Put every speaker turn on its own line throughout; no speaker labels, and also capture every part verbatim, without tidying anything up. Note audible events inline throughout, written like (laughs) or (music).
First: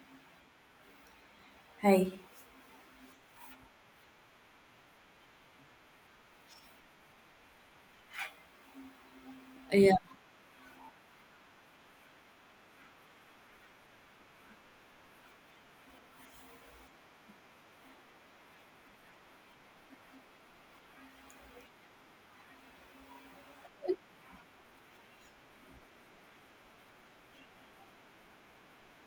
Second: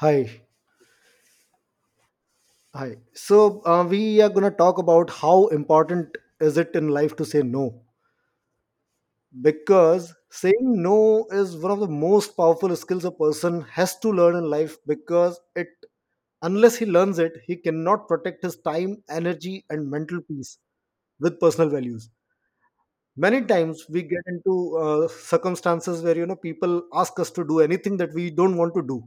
Hi,
Hi.
hi. So uh, we are going to talk about how important is it in life to say no,
Yeah,
because saying no is one of the most powerful skills a person has to learn in life. Because it, unless he learns it, he cannot protect his time, energy, and mental peace with personal values. Many times we get into uh, circumstances where you know people ask us to do anything that we don't want to do,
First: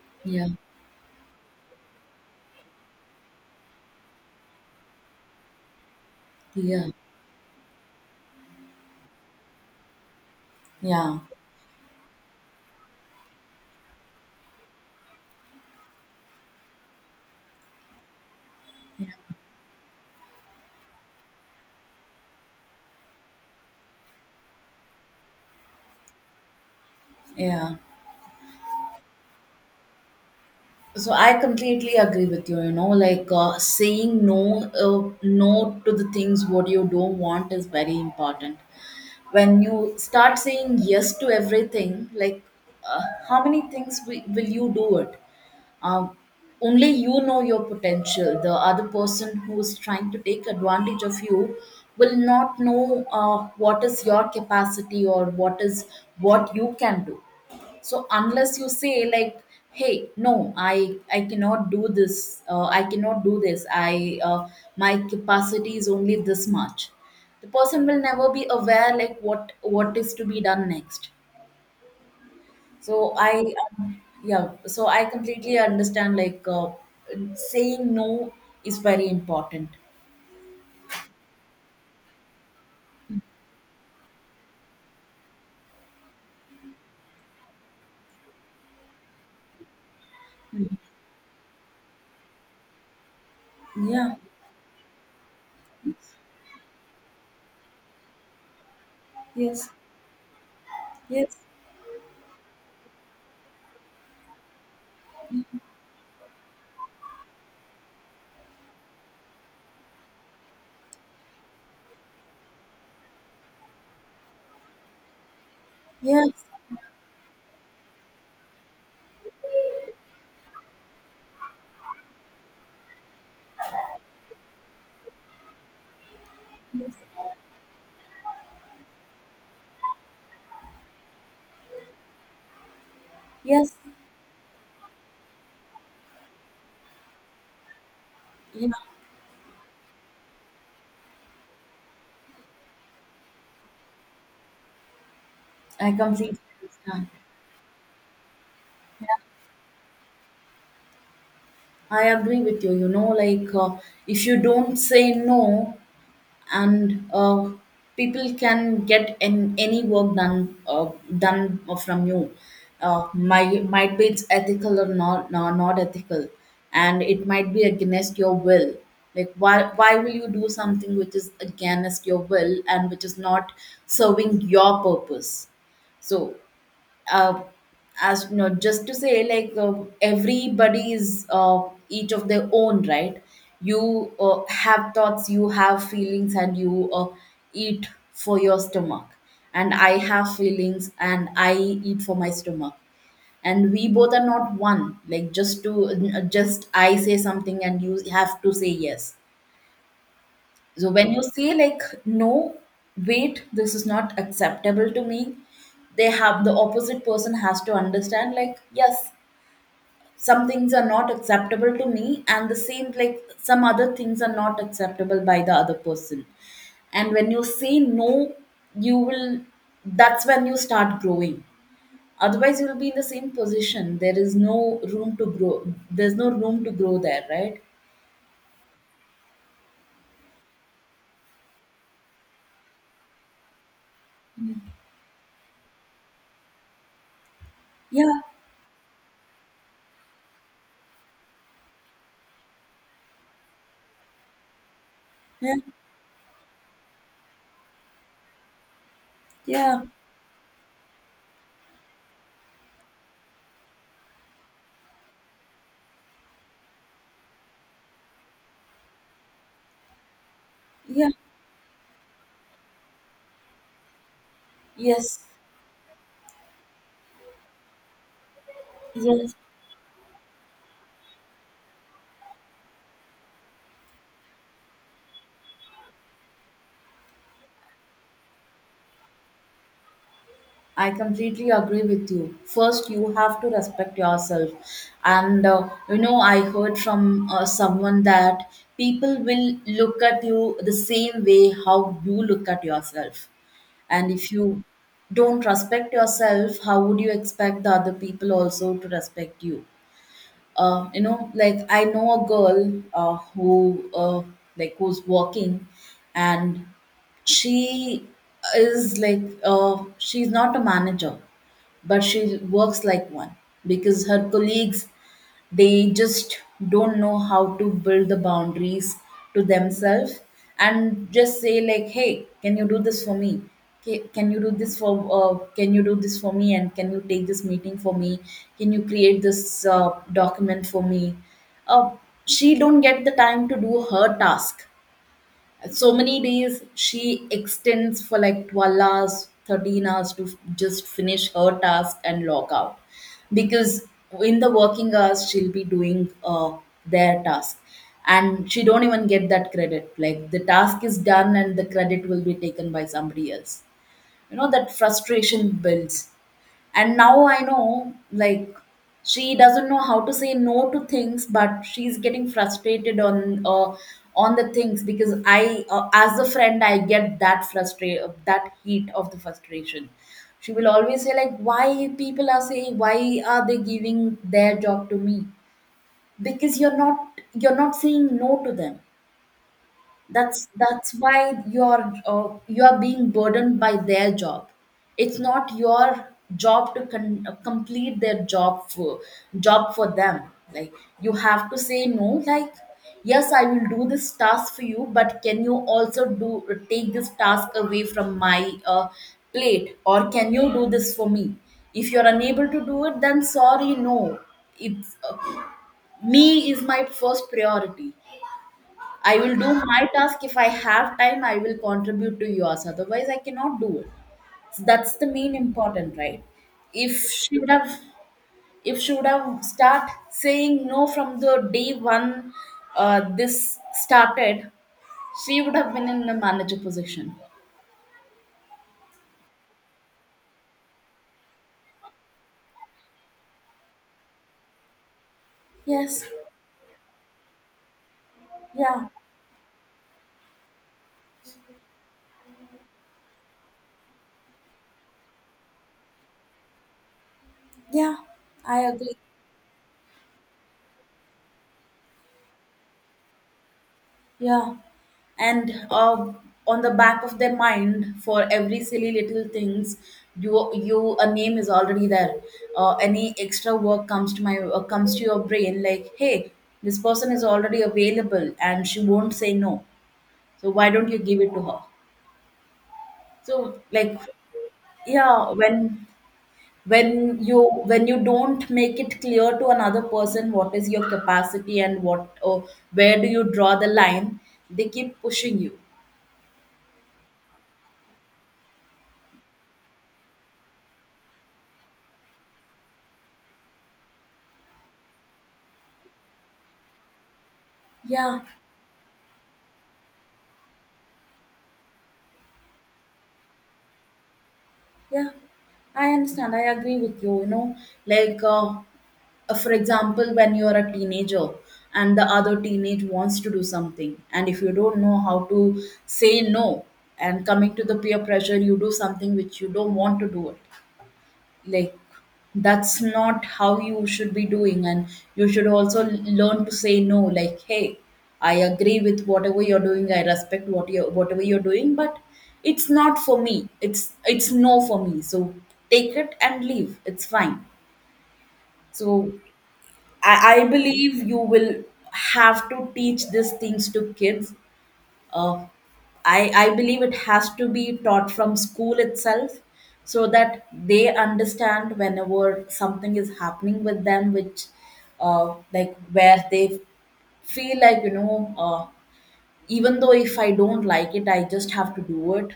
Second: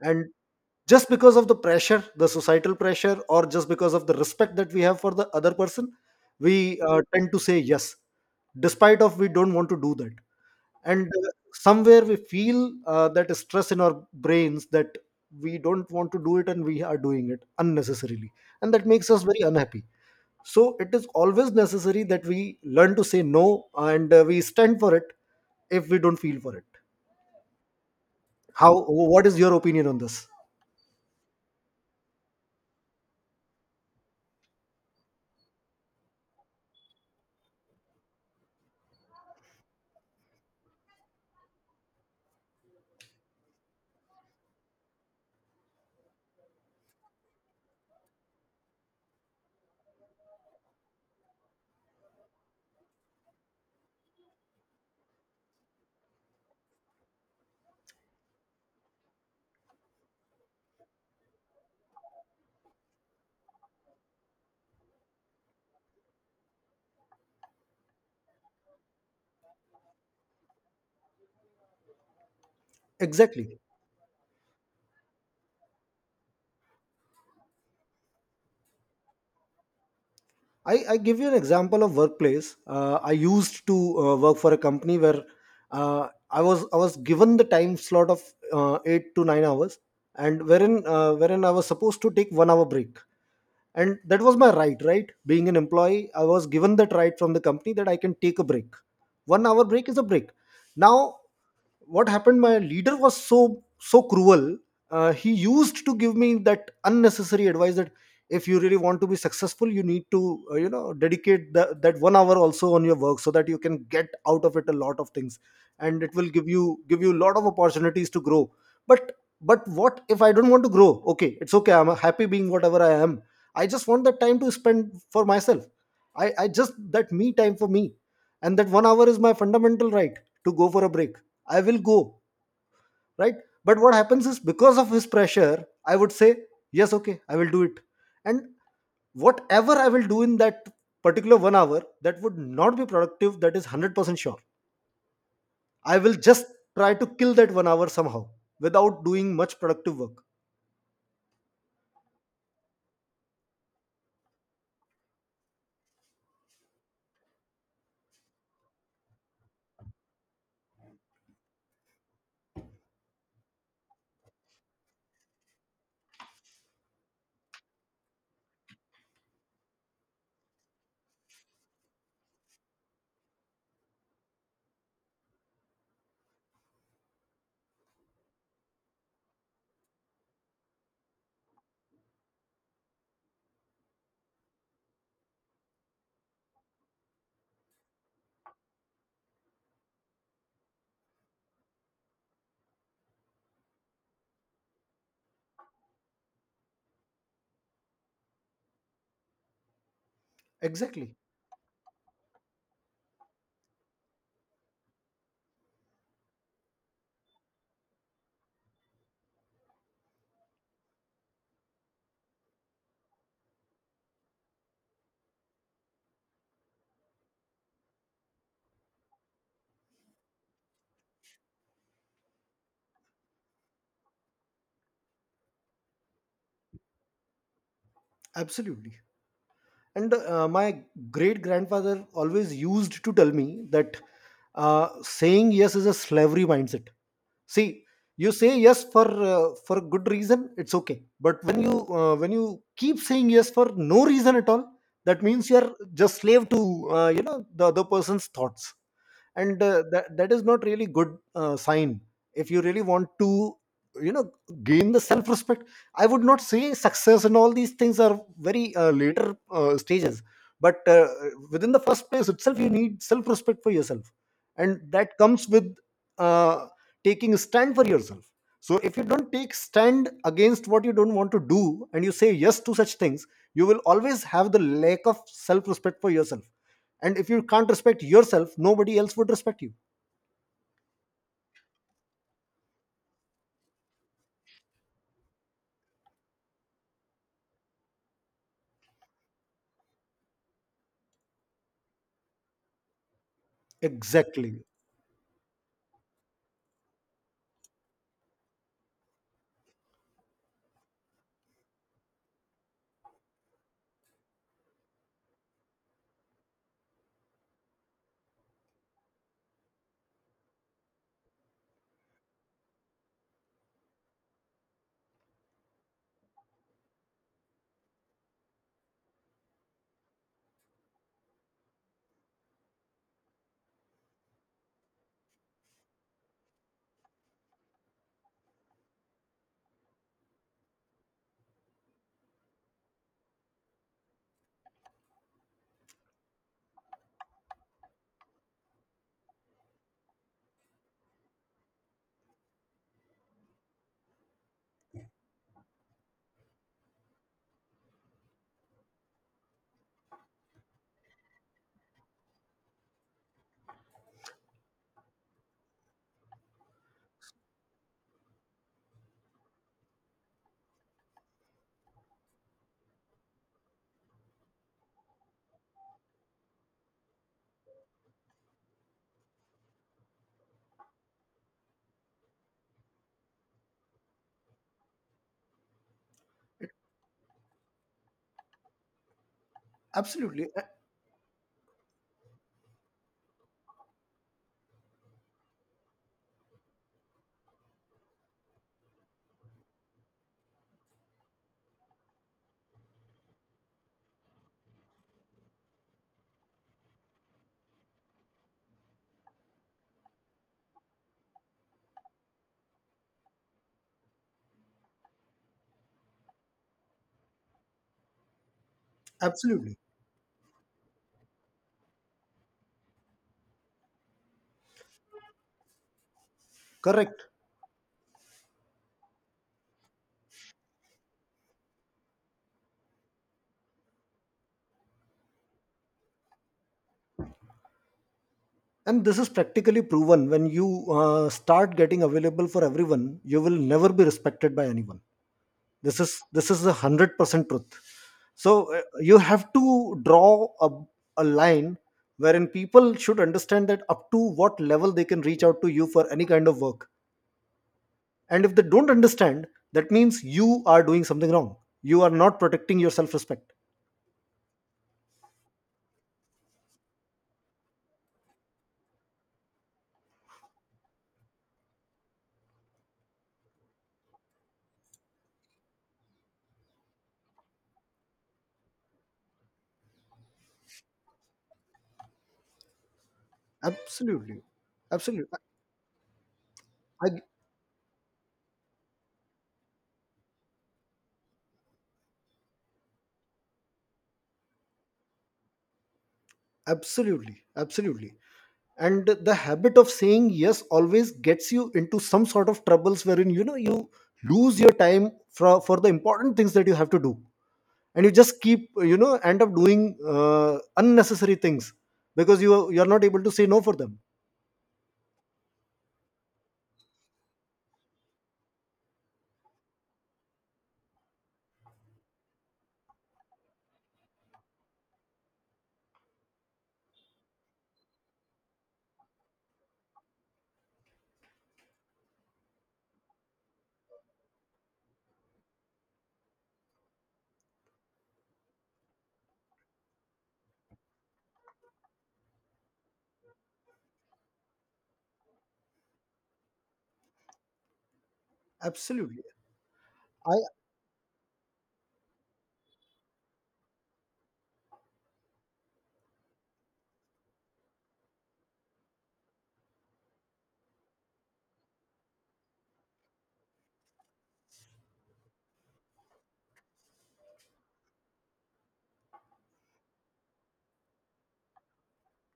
and
yeah,
just because of the pressure, the societal pressure, or just because of the respect that we have for the other person, we
yeah,
uh, tend to say yes despite of we don't want to do that. And
yeah,
uh, somewhere we feel uh, that stress in our brains that we don't want to do it and we are doing it unnecessarily, and that
yeah.
makes us very unhappy. So it is always necessary that we learn to say no, and uh, we stand for it if we don't feel for it.
Yeah.
How, what is your opinion on this?
So I completely agree with you. You know, like uh, saying no, uh, no to the things what you don't want is very important. When you start saying yes to everything, like uh, how many things wi- will you do it? Um, Only you know your potential. The other person who is trying to take advantage of you will not know uh, what is your capacity or what is what you can do. So unless you say like, hey, no, i i cannot do this, uh, I cannot do this I uh, My capacity is only this much. The person will never be aware like what what is to be done next. So I
Exactly.
um, yeah, so I completely understand, like uh, saying no is very important.
i, I give you an example of workplace. Uh, i used to uh, work for a company where uh, i was i was given the time slot of uh, eight to nine hours, and
Mm.
wherein uh, wherein I was supposed to take one hour break. And
Yeah,
that was my right, right? Being an employee, I was given that right from the company that I can take a break. One hour
yes,
break is a break. Now,
yes,
what happened, my leader was so so cruel. Uh, he used to give me that unnecessary advice that if you really want to be successful, you need to uh, you know dedicate the, that one hour also on your work so that you can get out of it a lot of things, and it will
yes,
give you give you a lot of opportunities to grow. but but what if I don't want to grow? Okay, it's okay, I'm happy being whatever I am. I just want that time to spend for myself. I i just that me time for me. And that one hour is my fundamental right to go for a break. I will go, right?
yes,
But what happens is because of his pressure, I would say yes, okay, I will do it. And
yeah,
whatever I will do in that particular one hour, that would not be productive, that is one hundred percent sure.
I
I will
completely
just try to
understand.
kill that one hour somehow without
Yeah.
doing much productive work.
I agree with you. You know, like uh, if you don't say no, and uh, people can get an, any work done uh, done from you. Uh, might might be it's ethical or not, no, not ethical, and it might be against your will. Like why why will you do something which is against your will and which is not serving your purpose? So uh, as you know, just to say, like uh, everybody is uh, each of their own, right? You uh, have thoughts, you have feelings, and you uh, eat for your stomach. And I have feelings, and I eat for my stomach. And we both are not one. Like just to just I say something, and you have to say yes. So when
Exactly
you say like, no, wait, this is not acceptable to me, they have the opposite person has to understand like, yes, some things are not acceptable to me, and the same like some other things are not acceptable by the other person. And when you say no, you will that's when you start growing. Otherwise, you will be in the same position. There is no room to grow. There's no room to grow there, right?
absolutely And uh, my great grandfather always used to tell me that uh, saying yes is a slavery mindset. See,
Yeah,
you say yes for uh, for a good reason, it's okay. But when you uh, when you keep saying yes for no reason at all, that means
yeah,
you are just slave to uh, you know the other person's thoughts and uh,
yeah,
that that is not really good uh, sign if you really want to you know gain the self respect I would not say success and all these things are very uh, later uh, stages but uh,
yeah.
within the first place itself you need self respect for yourself and that
Yes.
comes with uh, taking a stand for yourself so if you don't
Yes,
take stand against what you don't want to do and you say yes to such things you will always have the lack of self respect for yourself and if you can't respect yourself nobody else would respect you
I completely agree with you. First, you have to respect yourself. And uh, you know, I heard from uh, someone that people will look at you the same way how you look at yourself. And if
Exactly.
you don't respect yourself, how would you expect the other people also to respect you? Uh, you know like I know a girl, uh, who uh, like, who's working, and she is like uh, she's not a manager but she works like one, because her colleagues they just don't know how to build the boundaries to themselves, and just say like, hey, can you do this for me? Ca- can you do this for uh, can you do this for me, and can you take this meeting for me, can you create this uh, document for me? uh, she don't get the time to do her task. So many days she extends for like twelve hours, thirteen hours to f- just finish her task and log out, because in the working hours she'll be doing uh, their task, and she don't even get that credit, like the task is done and the credit will be taken by somebody else. You know, that frustration builds. And now I know, like, she doesn't know how to say no to things, but she's getting frustrated on uh, on the things, because I uh, as a friend I get that frustra- that heat of the frustration. She will always say like, why people are saying, why are they giving their job to me? Because you're not, you're not saying no to them. That's
Absolutely. A-
that's why you're uh, you're being burdened by their job. It's not your job to con- uh, complete their job for job for them. Like, you have to say no, like, yes, I will do this task for you, but can you also do take this task away from my uh, plate, or can you do this for me? If you're unable to do it, then sorry, no. it's uh, Me is my first priority. I will do
Absolutely.
my task. If I have time, I will contribute to yours. Otherwise, I cannot do it. So that's the main important, right? If
Correct.
she would have, if she would have start saying no from the day one, uh, this started, she would have been in a manager position.
And this is practically proven: when you uh, start getting available for everyone, you will never be respected by anyone. this
Yes.
is this is a one hundred percent truth. So uh,
Yeah.
you have to draw a, a line wherein people should understand that up to what level they can reach out to you for any kind of work.
Yeah.
And if
I
they don't
agree.
understand, that means you are doing something wrong, you are not protecting your self respect.
Yeah, and uh, on the back of their mind, for every silly little things, you you a name is already there. Uh, any extra work comes to my uh, comes to your brain like, hey, this person is already available and she won't say no. So why don't you give it to her? So like,
Absolutely. Absolutely.
yeah, when
I,
when you, when you don't make it clear to another person what is your capacity and what or where do you draw the line, they keep pushing you.
absolutely. Absolutely. And the habit of saying yes always gets you into some sort of troubles wherein you know you lose your time for, for the important things that you have to do. And you
Yeah,
just keep, you know, end up doing uh, unnecessary things because you are, you are not able to say no for them.
yeah, I understand. I agree with you. You know, like uh, uh, for example, when you're a teenager and the other teenage wants to do something, and if you don't know how to say no, and coming to the peer pressure, you do something which you don't want to do it. Like, that's not how you should be doing. And you should also l- learn to say no, like, hey, I agree with whatever you're doing, I respect what you whatever you're doing, but it's not for me, it's it's no for me. So take it and leave, it's fine. So
Absolutely.
i,
I
I believe you will have to teach these things to kids. uh, I, I believe it has to be taught from school itself, so that they understand whenever something is happening with them which, uh, like, where they feel like, you know uh, even though if I don't like it, I just have to do it.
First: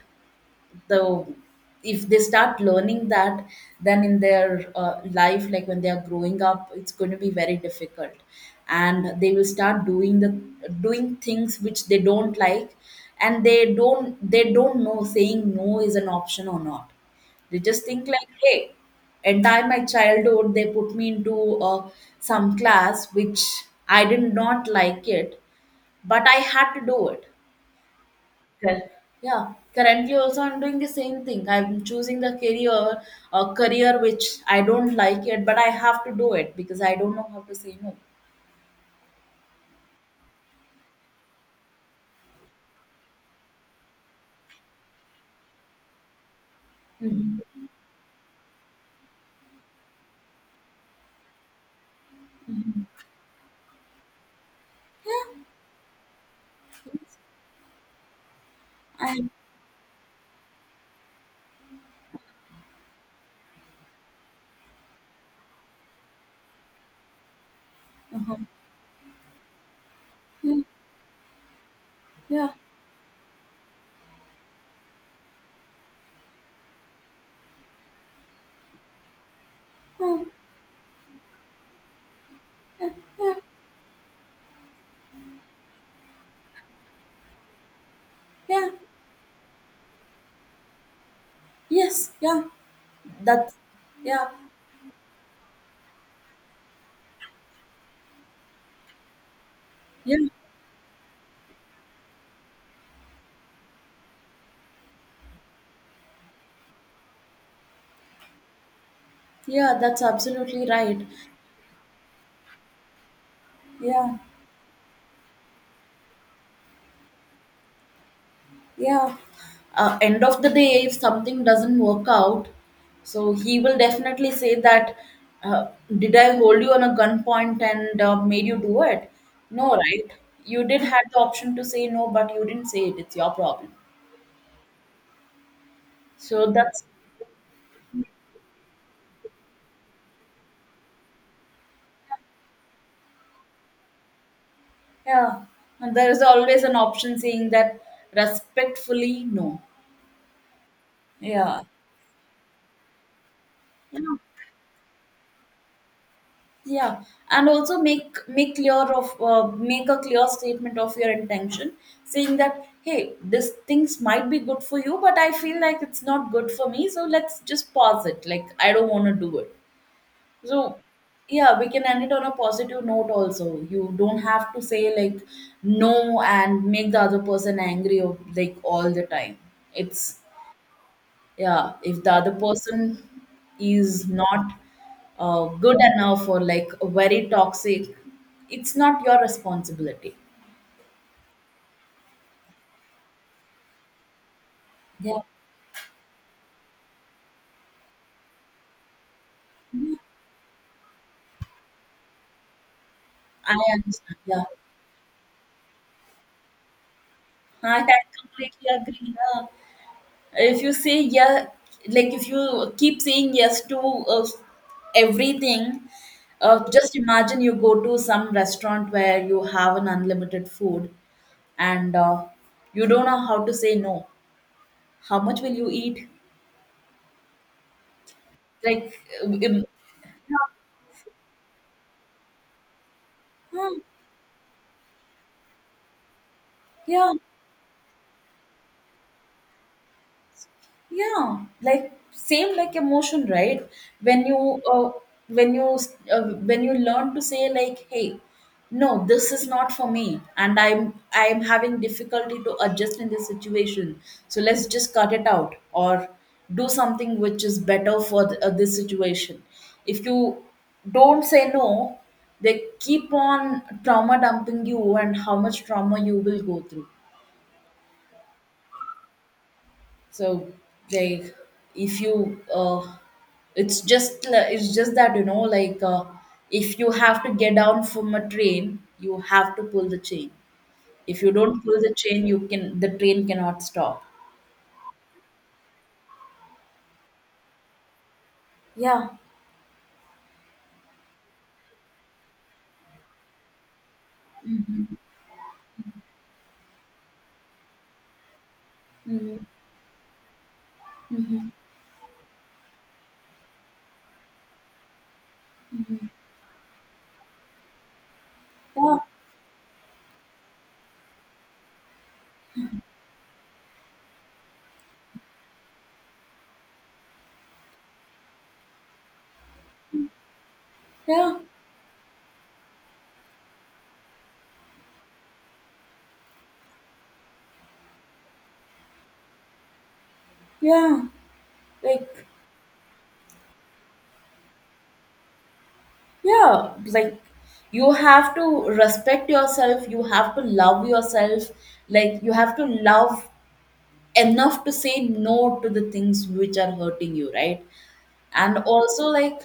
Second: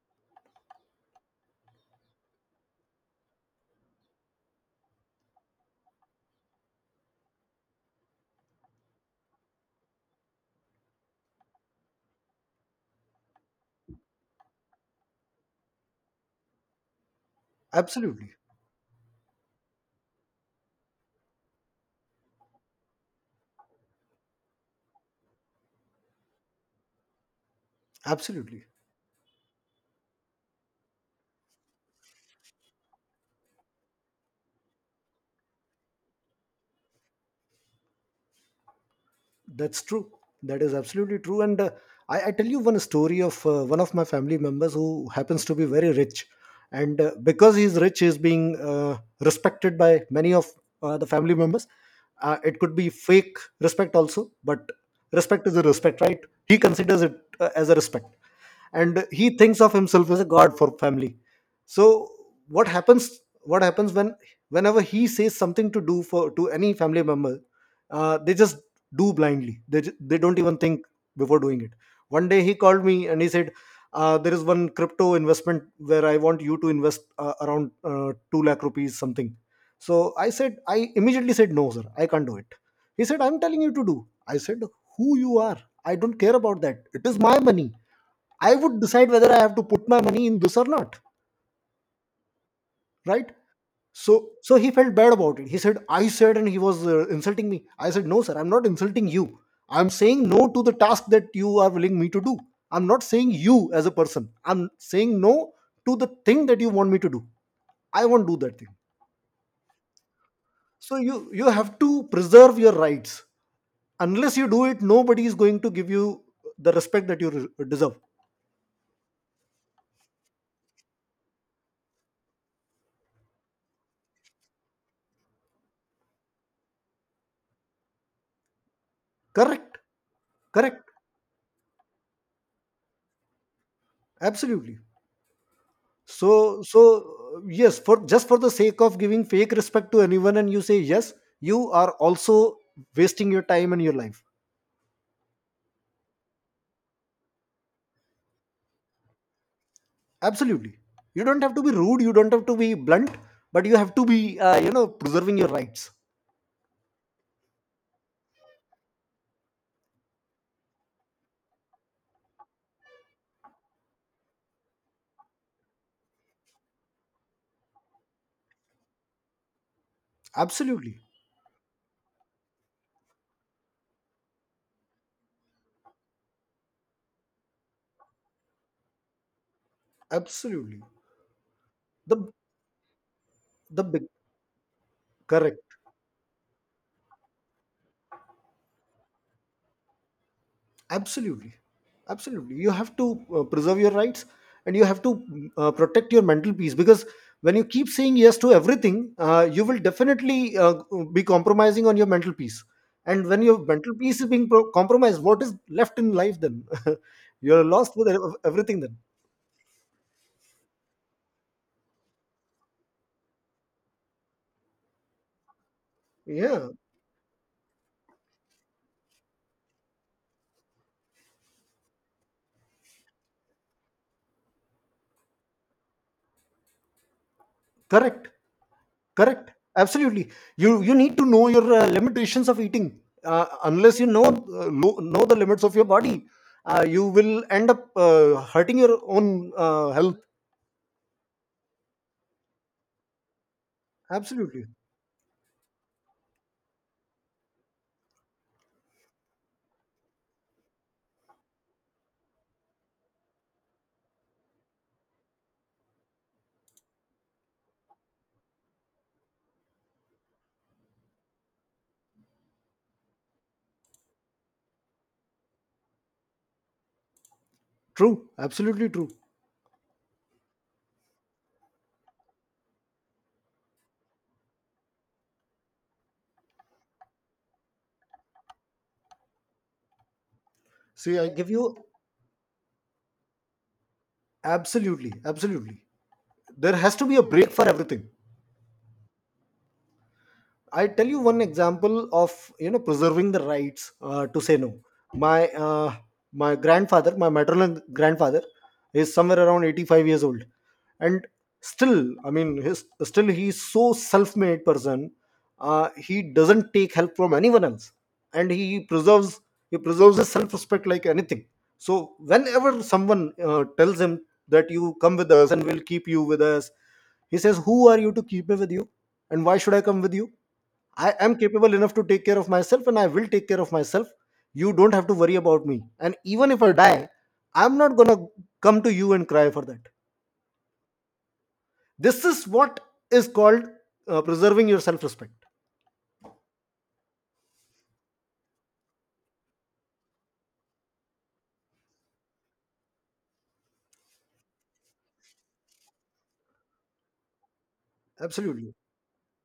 The If they start learning that, then in their uh, life, like when they are growing up, it's going to be very difficult, and they will start doing the doing things which they don't like, and they don't, they don't know saying no is an option or not. They just think like,
absolutely.
hey, entire my childhood they put me into uh, some class which I did not like it but I had to do it.
Absolutely.
Correct. Yeah, currently also I'm doing the same thing. I'm choosing the career, a career which I don't like it, but I have to do it because I don't know how to say no.
That's true. That is absolutely true. And uh, I, I tell you one story of uh, one of my family members who happens to be very rich. And uh,
Mhm.
because he's rich, he's being uh, respected by many of uh, the family members. Uh, it could be fake respect also, but respect is a respect, right? He considers it uh, as a respect, and he thinks of himself as a god for family. So what happens what happens when whenever he says something to do for to any family member, uh, they just do blindly. they, ju- they don't even
Mm.
think before doing it. One day
Yeah.
he called me and he said, uh, "There is one crypto investment where I want you to invest uh, around uh, two lakh rupees something." So
Oh,
I said, I immediately said, "No sir, I can't do it." He said, "I'm telling you to do." I said, "Who you are? I don't care about that. It is my money. I
yeah.
would decide whether I have to put my money in this or not,
Yes. Yeah.
right?"
That's,
So,
yeah.
so he felt bad about it. He said, "I said," and he was uh, insulting me. I said, "No, sir, I'm not insulting you. I'm
Yeah,
saying no to the task that you are willing me to do. I'm not saying you as a person. I'm saying no to the thing that you want me to do. I won't do that thing."
yeah, that's absolutely
So
right.
you you have to preserve your rights.
Yeah.
Unless you do it, nobody is going to give you the respect that you re- deserve.
Yeah. Uh, end of the day, if something doesn't work out, so he will definitely say that, uh, did I hold you on a gunpoint and uh, made you do it? No,
Correct.
right? You did
Correct.
have the option to say no, but you didn't say it. It's your problem.
Absolutely.
So
So,
that's,
so uh, yes, for just for the sake of giving fake respect to anyone, and you say yes, you are also wasting your time and your life.
yeah. And there is always an option saying that respectfully, no.
Absolutely, you don't have to
Yeah.
be rude, you don't have to be blunt, but you have to be, uh, you know, preserving your rights.
Yeah, and also make make clear of uh, make a clear statement of your intention, saying that, hey, these things might be good for you but I feel like it's not good for me, so let's just pause it, like, I don't want to do it. So
Absolutely,
yeah, we can end it on a positive note also. You don't have to say like no and make the other person angry, or like all the time it's,
absolutely.
yeah, if the
The
other person
the big
is not uh,
correct
good enough or like very toxic, it's not your responsibility.
absolutely absolutely. You have to uh, preserve your rights, and you have to
Yeah.
mm, uh, protect your mental peace, because when you keep saying yes to everything, uh, you will definitely uh, be compromising on your mental peace. And when
I
your mental
understand,
peace is
yeah.
being pro- compromised, what is left in life then? (laughs) You're
i, I
lost with ev-
completely
everything then.
agree, yeah. If you say yeah, like if you keep saying yes to uh, everything,
Yeah,
uh, just imagine you go to some restaurant where you have an unlimited food, and uh, you don't know how to say no, how much will you eat?
correct.
Like,
Correct.
um,
Absolutely. You you need to know your uh, limitations of eating. Uh,
Hmm,
unless you know, uh, lo- know the limits of your body, uh, you
yeah,
will end up uh, hurting your own uh, health.
yeah, like same like emotion, right? When you
Absolutely
uh, when you uh, when you learn to say like, hey, no, this is not for me, and I'm I'm having difficulty to adjust in this situation. So let's just cut it out, or do something which is better for th- uh, this situation. If you don't say no, they keep on trauma dumping you, and how much trauma you will go through.
true. Absolutely true.
So like, if you, uh, it's just li- it's just that, you know, like uh, if you have to get down from a train, you have to pull the chain.
See,
If
I
you
give
don't
you
pull the chain, you can the train cannot stop.
absolutely absolutely, there has to be a break for everything.
Yeah,
I tell you one example of you know preserving the rights uh, to say no. My uh, my grandfather, my maternal grandfather, is somewhere around eighty-five years old, and still, I mean, his, still he's so self-made person. Uh, he doesn't take help from anyone else, and he
yeah,
preserves he preserves his self-respect like anything. So whenever someone uh, tells him that you come with us and we'll keep you with us, he says, "Who are you to keep me with you, and why should I come with you? I am
yeah,
capable enough to take care of myself, and I will take care of myself. You don't have to worry about me. And even if I die, I'm not going to come to you and cry for that."
yeah.
This
Like,
is what is called uh, preserving your self respect.
yeah, like you have to respect yourself, you have to love yourself, like you have to love enough to say no to the things which are hurting you, right? And
Absolutely.
also like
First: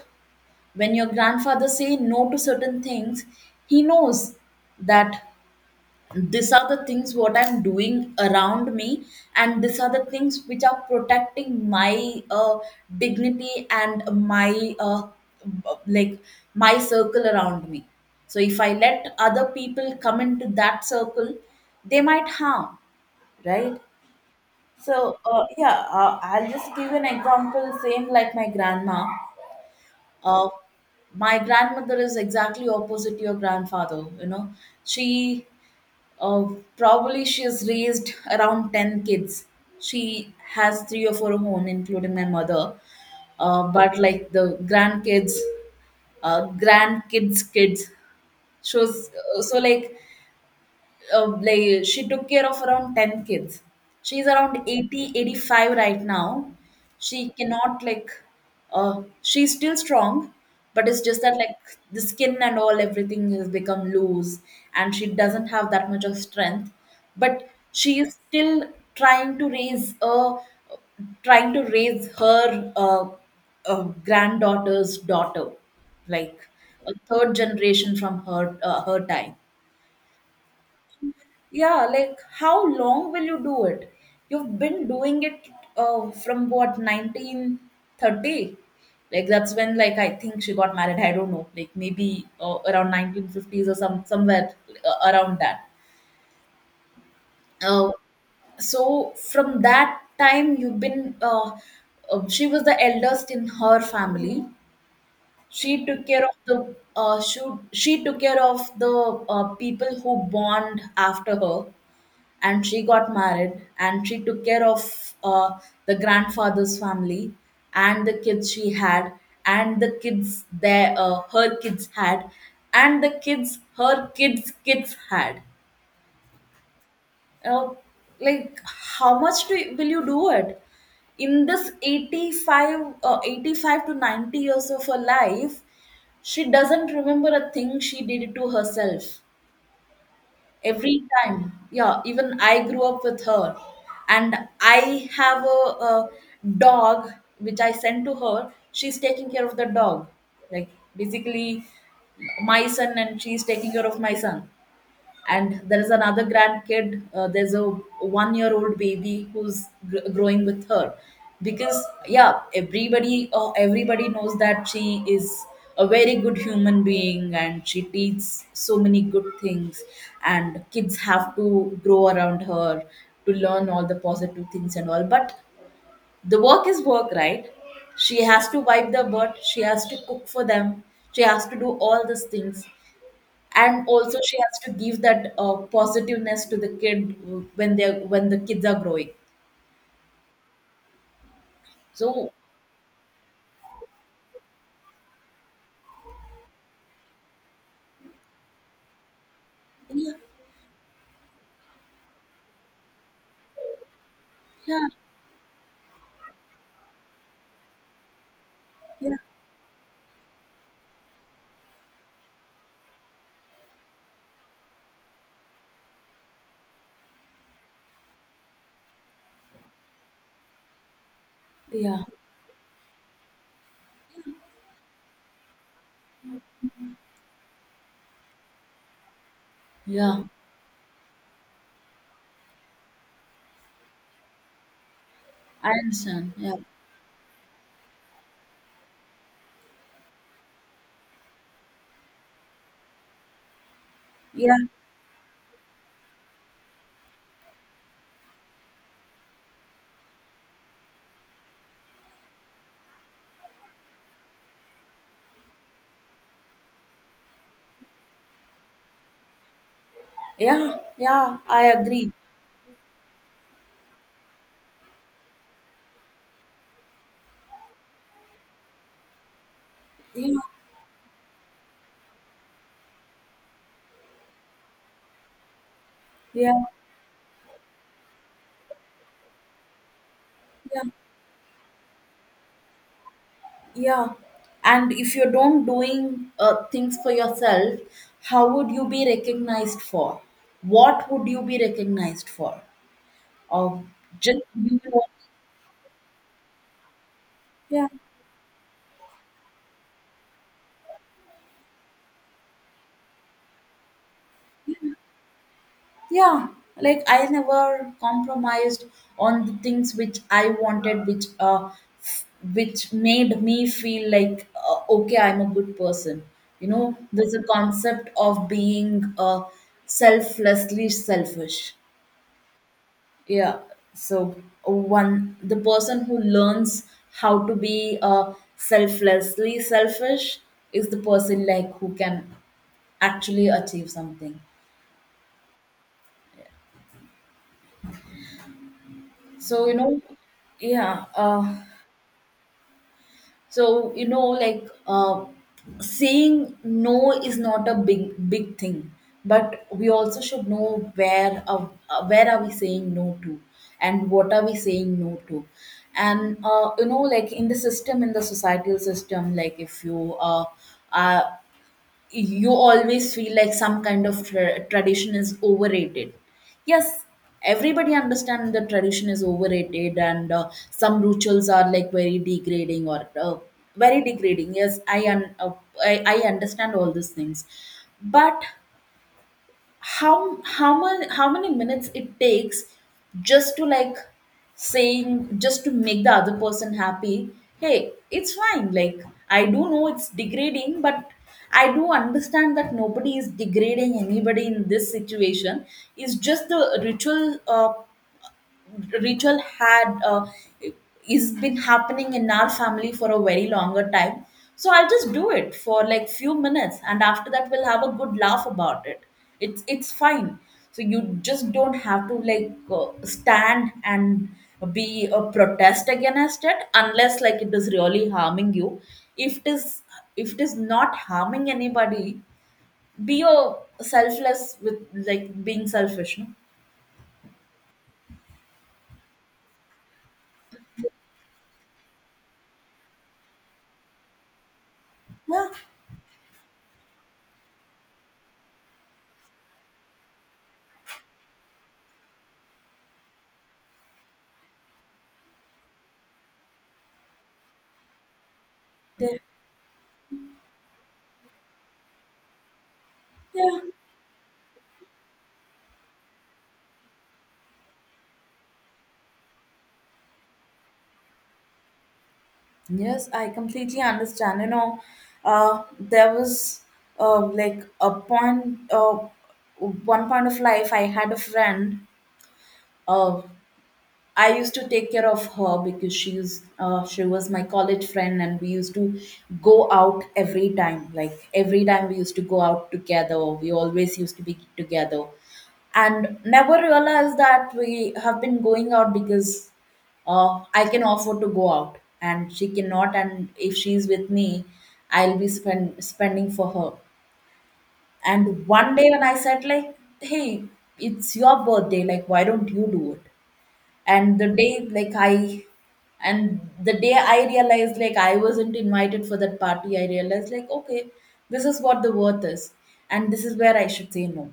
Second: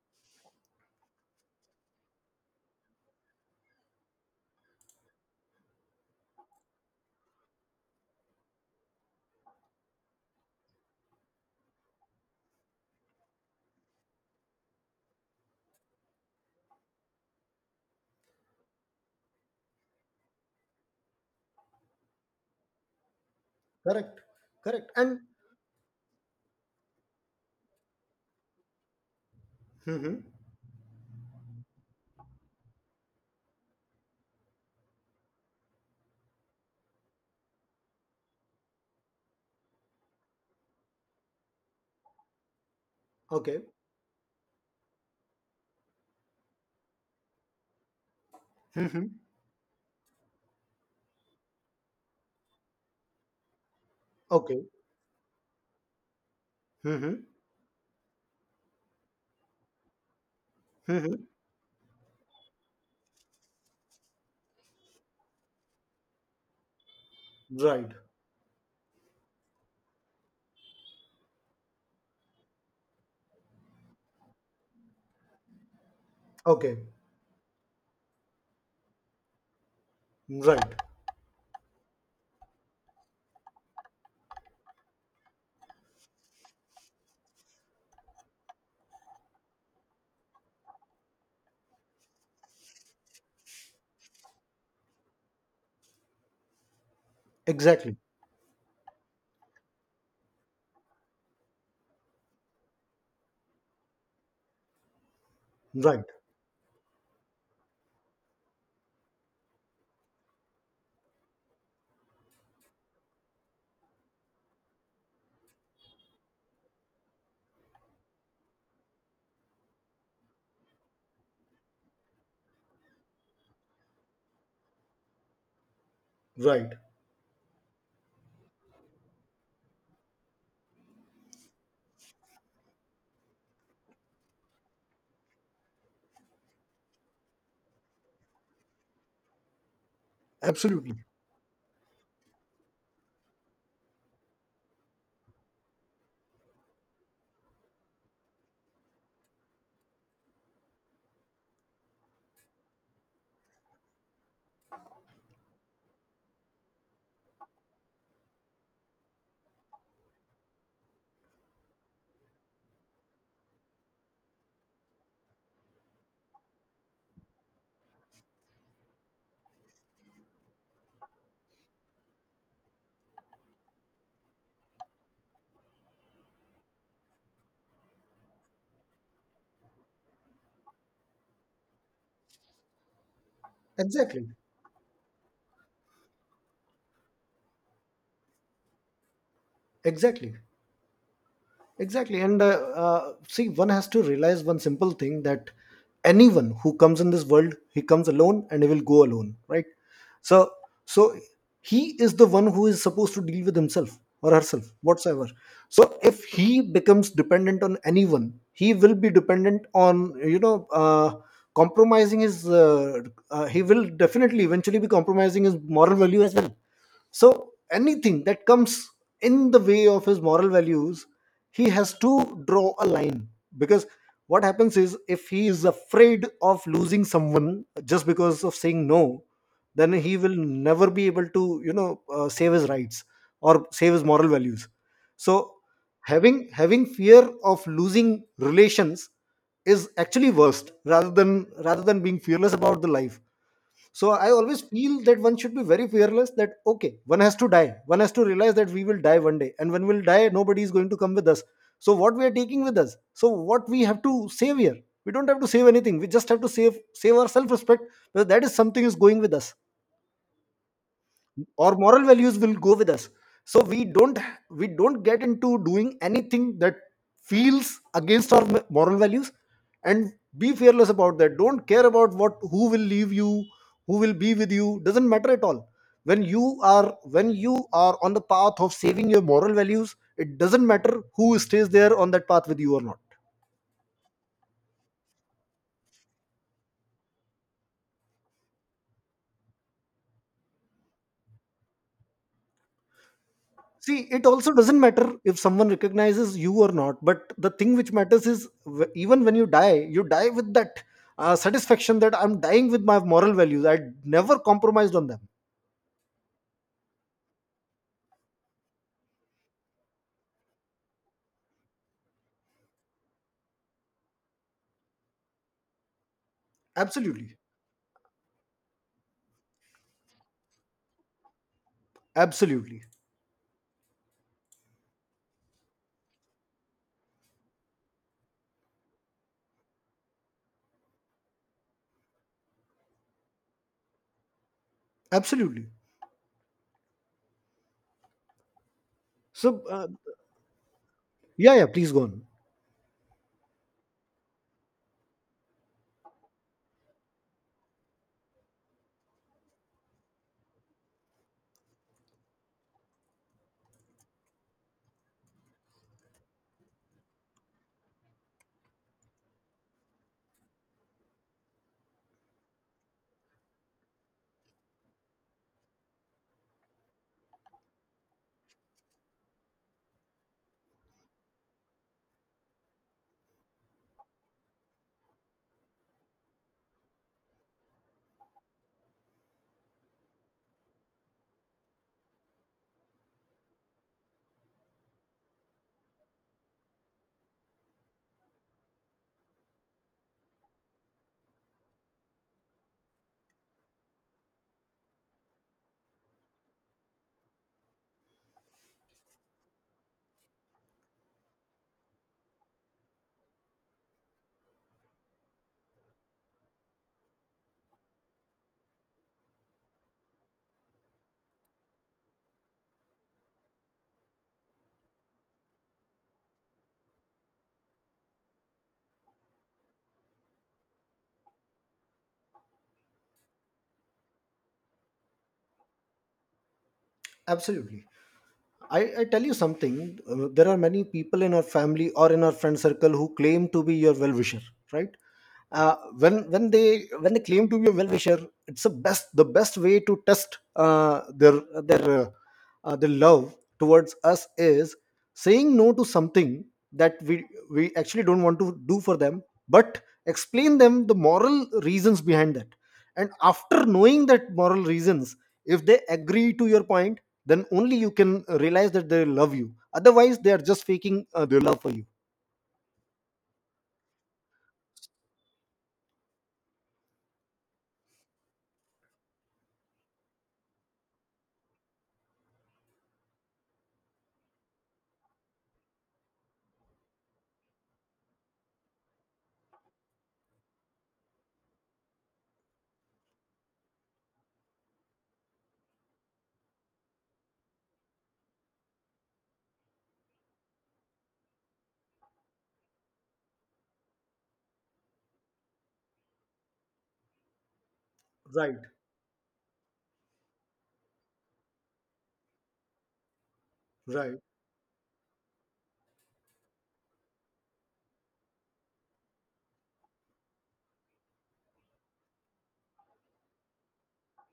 when your grandfather say no to certain things, he knows that these are the things what I'm doing around me, and these are the things which are protecting my uh, dignity and my uh, like my circle around me. So if I let other people come into that circle, they might harm, right?
Correct. Correct.
So
And,
uh, yeah, uh, I'll just give an example same like my grandma.
hmm.
uh, my grandmother is exactly opposite your grandfather, you know. She, uh, probably she has raised around ten kids. She has three of her own, including my mother.
Okay.
Uh, but like the grandkids, uh, grandkids kids
Hmm.
shows. So like, uh, like she took care of around ten kids. She's around
Okay.
eighty, eighty-five right now.
Hmm.
She cannot like, uh, she's still strong, but it's just
Hmm.
that like the skin and all everything has become loose, and she doesn't have that much of strength, but
Right.
she is still trying to raise a trying to raise her uh, uh, granddaughter's daughter, like
Okay.
a third generation from her uh, her time.
Right.
Yeah, like how long will you do it? You've been doing it uh, from what, nineteen thirty? Like that's when like I think she got married. I don't know, like maybe uh, around nineteen fifties or some somewhere uh, around that. Uh,
Exactly.
so from that time you've been uh, uh, she was the eldest in her family. She
Right.
took care of the uh, she, she took care of the uh, people who born after her, and she got married and she took care of uh, the grandfather's family and the kids she had and the kids their uh, her kids had and the kids her kids kids had.
Right.
uh, like how much do you, will you do it? In this eighty-five, uh, eighty-five to ninety years of her life she doesn't remember a thing she did to herself every
Absolutely.
time. Yeah, even I grew up with her. And I have a, a dog which I sent to her. She's taking care of the dog, like basically my son. And she's taking care of my son, and there is another grandkid, uh, there's a one year old baby who's gr- growing with her. Because yeah, everybody, uh, everybody knows that she is a very good human being and she teaches so many good things, and kids have to grow around her to learn all the positive things and all. But the work is work, right? She has to wipe the butt, she has to cook for them, she has to do all these things. And also
Exactly.
she has to give that uh, positiveness to the kid when they when the kids are growing.
Exactly. Exactly.
So
And uh, uh, see, one has to realize one simple thing: that anyone who comes in this world, he comes alone and he will go alone, right?
yeah,
So, so he is the one who is supposed to deal with himself or herself,
yeah,
whatsoever. So, if he becomes dependent on anyone, he will be
yeah,
dependent on, you know, uh, compromising his, uh, uh, he will definitely eventually be compromising his moral value as well. So anything that comes in the way of his moral values, he has
yeah,
to draw a line, because what happens is if he is afraid of losing someone just because of saying no, then he
yeah,
will never be able to you know uh, save his rights or save his moral values. So
I understand,
having
yeah,
having fear of losing relations is actually worst rather than rather than being fearless about the life. So I
yeah,
always feel that one should be very fearless, that okay, one has to die, one has to realize that we will die one day, and when we'll die nobody is going to come with us. So what we are taking with us? So what we have to save here? We don't have to save anything, we just have to save save our self respect, because that is something is going with us.
yeah, yeah, I
Our moral
agree,
values will go with us. So we don't, we don't get into doing anything that feels against our m- moral values. And
yeah,
be fearless about that. Don't care about what, who will leave you, who will be with you, doesn't matter at all. When you
yeah,
are, when you are on the path of saving your moral values, it doesn't
yeah,
matter who stays there on that path with you or not.
yeah. And if you don't doing uh, things for yourself, how would you be recognized for? What would you be recognized for? Or
See, it
just
also doesn't
you know,
matter if someone recognizes you or not, but the thing
yeah,
which matters is, w- even when you die, you die with that uh, satisfaction that I'm dying with my moral values. I never compromised on them.
yeah, like I never compromised on the things which I wanted, which uh f- which made me feel like, uh, okay, I'm a good person. You know, there's
Absolutely.
a concept of being uh selflessly selfish.
Absolutely.
Yeah. So one the person who learns how to be uh selflessly selfish is the person like who can actually achieve something.
Absolutely. So,
So you
uh,
know, yeah
yeah,
uh
yeah, please go on.
so you know like uh, saying no is not a big big thing, but we also should know where uh, uh, where are we saying no to and what are we saying no to. And uh, you know like in the system, in the societal system, like if you uh, are, you always feel like some kind of tra- tradition is overrated. Yes, everybody understand the tradition is overrated, and uh, some rituals are like very degrading or uh, very degrading, yes I un- uh, I, I understand all these things. But how how many, how many minutes it takes, just to like saying, just to make the other person happy, hey it's fine, like I do know it's degrading, but I do understand that nobody is degrading anybody in this situation. It's just the ritual, uh, ritual had, uh, is been happening in our family for a very longer time. So I'll just do it for like few minutes, and after that we'll have a good laugh about it. it's it's fine. So you just don't have to like, uh, stand and be a protest against it unless like it is really harming you. If it is, if it is not harming anybody, be a selfless with like being selfish.
Absolutely. I, I tell you something. Uh, there are many people in our family or in our friend circle who claim to be your well wisher, right? Uh, when when they when they claim to be a well wisher, it's the best the best way to test uh, their their uh, uh, their love towards us is saying no to something that we we actually don't want to do for them, but explain them the moral reasons behind that. And after
No?
knowing that moral reasons, if they agree to your point, then only you can realize that they love you, otherwise they are just faking uh, their love for you.
Yes, I completely understand. You know, uh, there was, uh, like a point, uh, one point of life. I had a friend. Uh, I used to take care of her because she's uh, she was my college friend, and we used to go out every time. Like every time we used to go out together. We always used to be together, and never realized that we have been going out because uh, I can offer to go out and she cannot. And if she's with me, I'll be spend, spending for her. And
Right,
one day when I said like, hey, it's your birthday. Like why don't you do it? And
right,
the day like I and the day I realized like I wasn't invited for that party, I realized like, okay, this is what the worth is, and this is where I should say no.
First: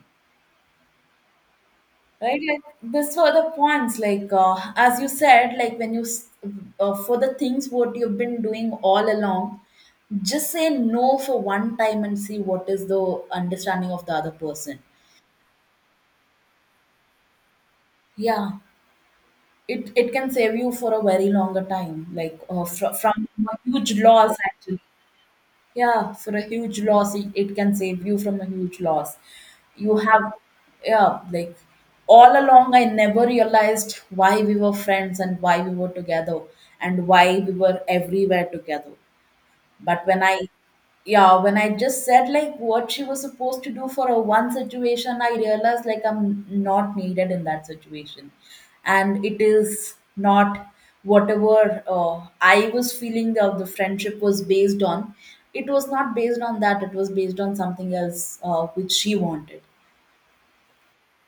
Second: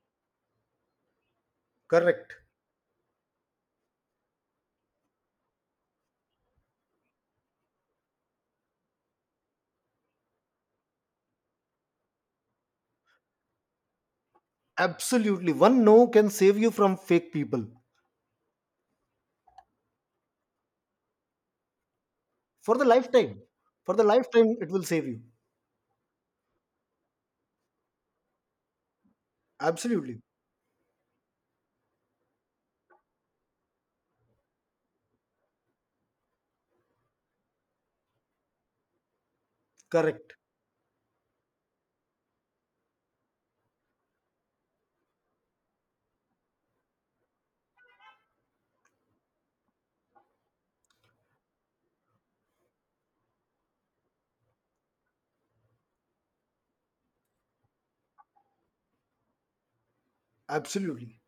correct.
Right, like this were the points, like uh, as you said, like when you s- uh, for the things what you've been doing all along, just say no for one time and see what is the understanding of the other person.
Absolutely. One no can save you from fake people
Yeah, it it can save you for a very longer time, like uh,
for the
fr- from
lifetime.
a huge
For the
loss
lifetime, it
actually.
will save you.
Yeah, for a huge loss, it, it can save you from a huge loss. You
Absolutely.
have, yeah, like all along I never realized why we were friends and why we were together and why we were everywhere together, but when
Correct.
I, yeah, when I just said like what she was supposed to do for a one situation, I realized like I'm not needed in that situation. And it is not whatever, uh, I was feeling the, the friendship was based on, it was not based on that, it was based on something else, uh, which she wanted.
Absolutely.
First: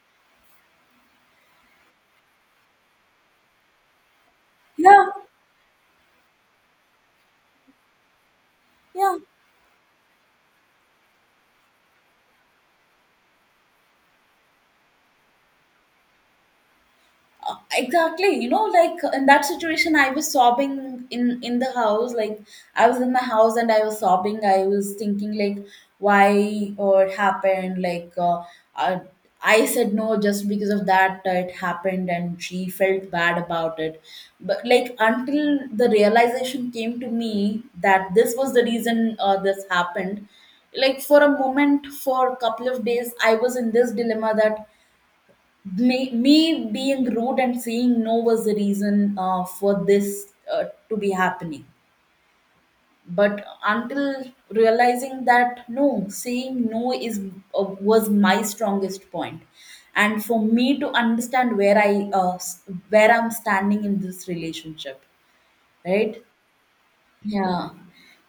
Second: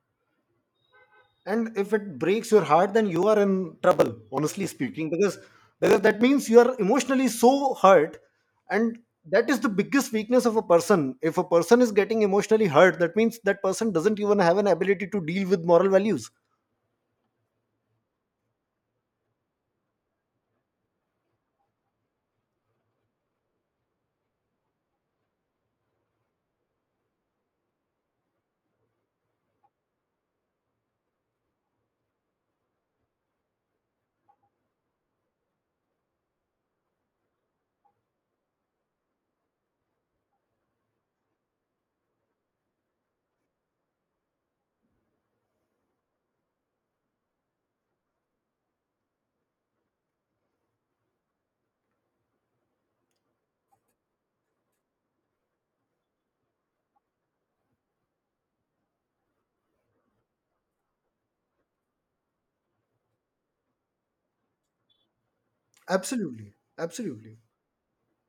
And if it breaks your heart, then you are in trouble, honestly
Yeah,
speaking, because, because that means you are emotionally so hurt. And
yeah.
that is the biggest weakness of a person. If a person is getting emotionally hurt, that means that person doesn't even have an ability to deal with moral values.
Uh, exactly, you know, like in that situation I was sobbing in in the house, like I was in my house and I was sobbing, I was thinking like why or it happened, like uh, uh, I said no just because of that, uh, it happened and she felt bad about it. But like until the realization came to me that this was the reason, uh, this happened, like for a moment, for a couple of days I was in this dilemma that me, me being rude and saying no was the reason, uh, for this uh, to be happening. But until realizing that no, saying no is, uh, was my strongest point, and for me to understand where I uh, s- where I'm standing in this relationship, right?
Absolutely. Absolutely.
Yeah.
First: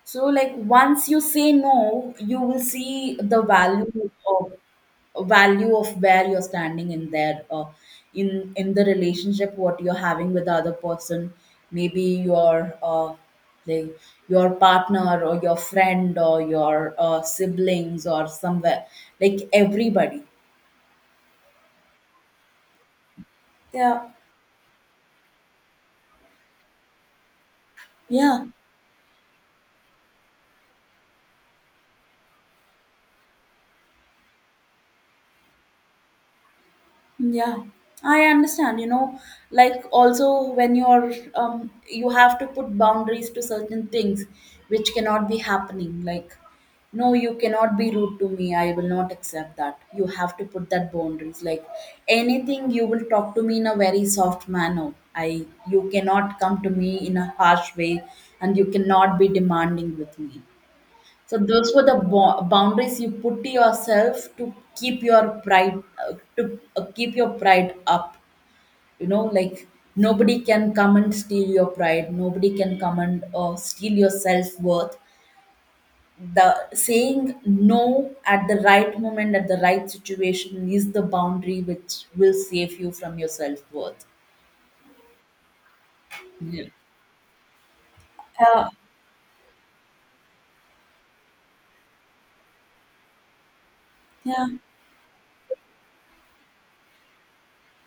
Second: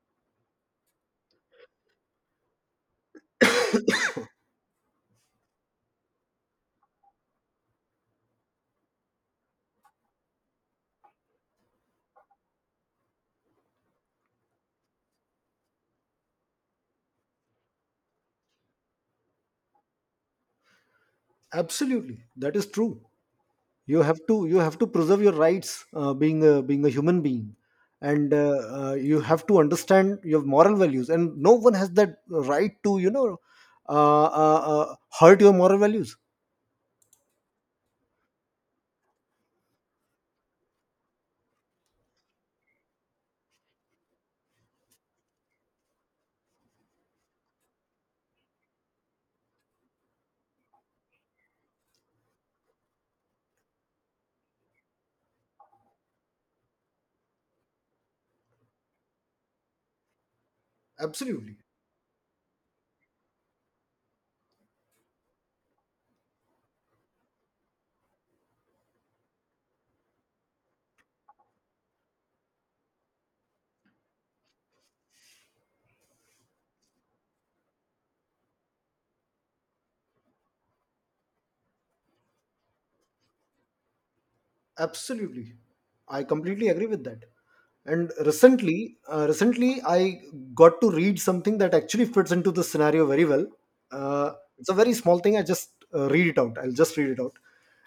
So, like, once you say no, you will see the value of value of where you're standing in there, uh, in in the relationship what you're having with the other person, maybe your uh, like your partner or your friend or your uh, siblings or somewhere, like everybody.
Absolutely. That is true. You
Yeah,
have to, you have to preserve your rights, uh, being a, being a human being, and uh,
yeah.
uh, you have to understand your moral values, and no one has that right to, you know, uh, uh, uh, hurt your moral values.
Yeah, I understand. You know, like also when you're um, you have to put boundaries to certain things which cannot be happening. Like, no, you cannot be rude to me. I will not accept that. You have to put that boundaries. Like anything, you will talk to me in a very soft manner. I You cannot come to me in a harsh way, and you cannot be demanding with me. So
Absolutely.
those were the bo- boundaries you put to yourself to keep your pride, uh, to uh, keep your pride up. You know, like nobody can come and steal your pride. Nobody can come and uh, steal your self worth. The saying no at the right moment at the right situation is the boundary which will save you from your self worth.
Absolutely. I
Yeah.
completely agree with that. And
Yeah.
recently, uh, recently I got to read something that actually fits into this scenario very well. Uh,
Yeah.
it's a very small thing. I just uh, read it out. I'll just read it out.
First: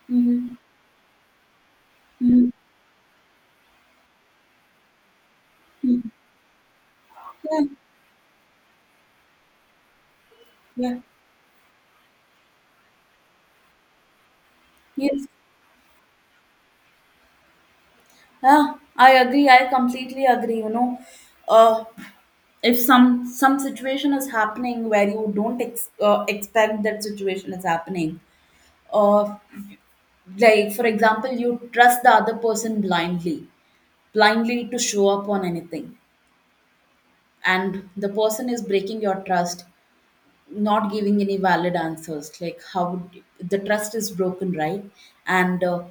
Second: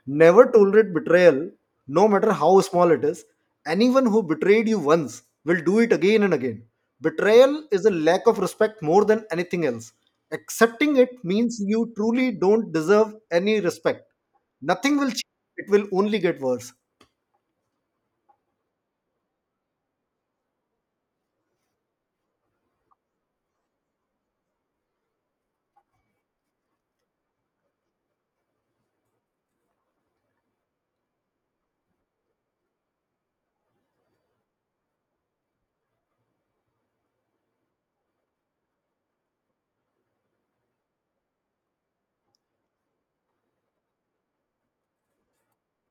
Never
Mm-hmm.
tolerate betrayal, no matter
Mm-hmm.
how small it is. Anyone who betrayed you once will do it again and again. Betrayal
Yeah.
is a lack of respect more than anything else. Accepting
Yeah.
it means you truly don't deserve any respect. Nothing will change,
Yes.
it will only get worse.
Yeah. I agree. I completely agree. You know, uh, if some some situation is happening where you don't ex- uh, expect that situation is happening, uh, like for example you trust the other person blindly, blindly to show up on anything, and the person is breaking your trust, not giving any valid answers, like how would the trust is broken, right? And uh,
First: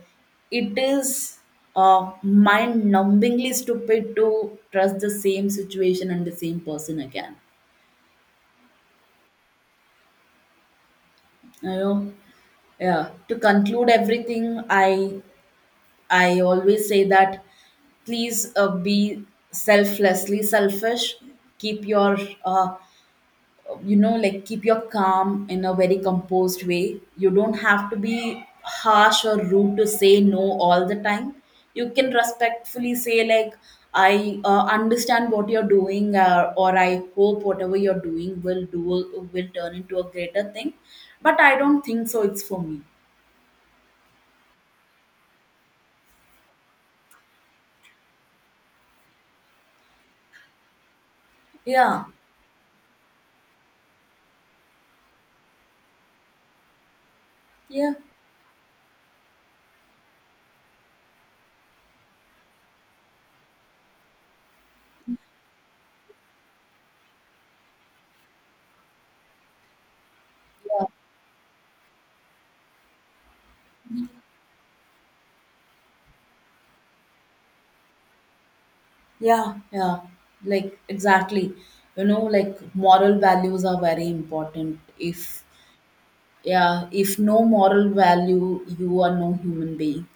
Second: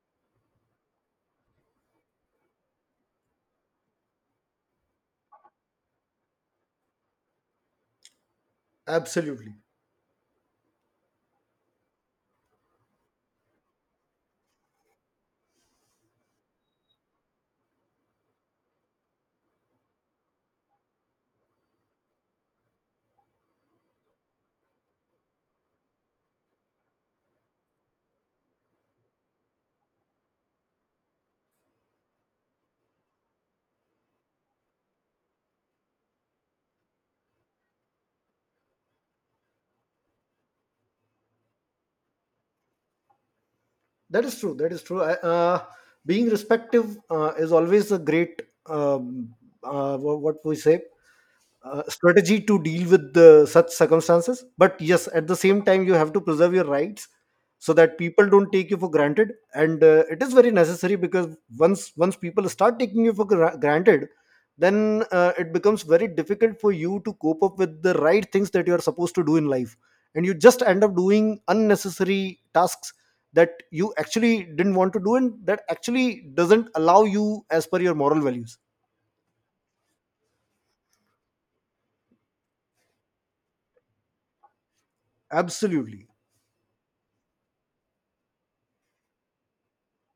it is, uh, mind numbingly stupid to trust the same situation and the same person again,
Absolutely,
you know. Yeah. To conclude everything, I I always say that, please uh, be selflessly selfish. Keep your uh, you know like keep your calm in a very composed way. You don't have to be harsh or rude to say no all the time. You can respectfully say like I uh, understand what you're doing, uh, or I hope whatever you're doing will do, will turn into a greater thing. But I don't think so. It's for me.
that is true. That is true. I, uh, being respective uh, is always a great um, uh, wha- what we say uh,
Yeah.
strategy to deal with the, such circumstances. But yes, at the same time you have to preserve your rights, so
Yeah,
that people don't take you for granted. And uh, it is very necessary, because once, once people start taking you for gra- granted, then uh, it becomes very difficult for you to cope up with the right things that you are supposed to do in life, and you just end up doing unnecessary tasks that you actually didn't want to do, and that actually doesn't allow you as per your moral values.
yeah, yeah. Like exactly. You know, like moral values are very important. If
Absolutely.
yeah, if no moral value, you are no human being.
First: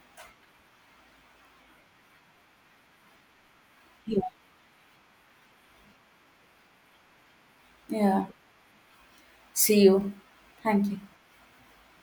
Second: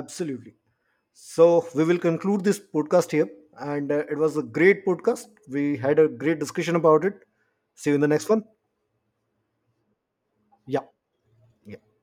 Absolutely. So we will conclude this podcast here. And uh, it
Yeah.
was a great podcast. We had a great discussion about it. See you in the
Yeah.
next one.
See you.
Yeah.
Thank you.
Yeah.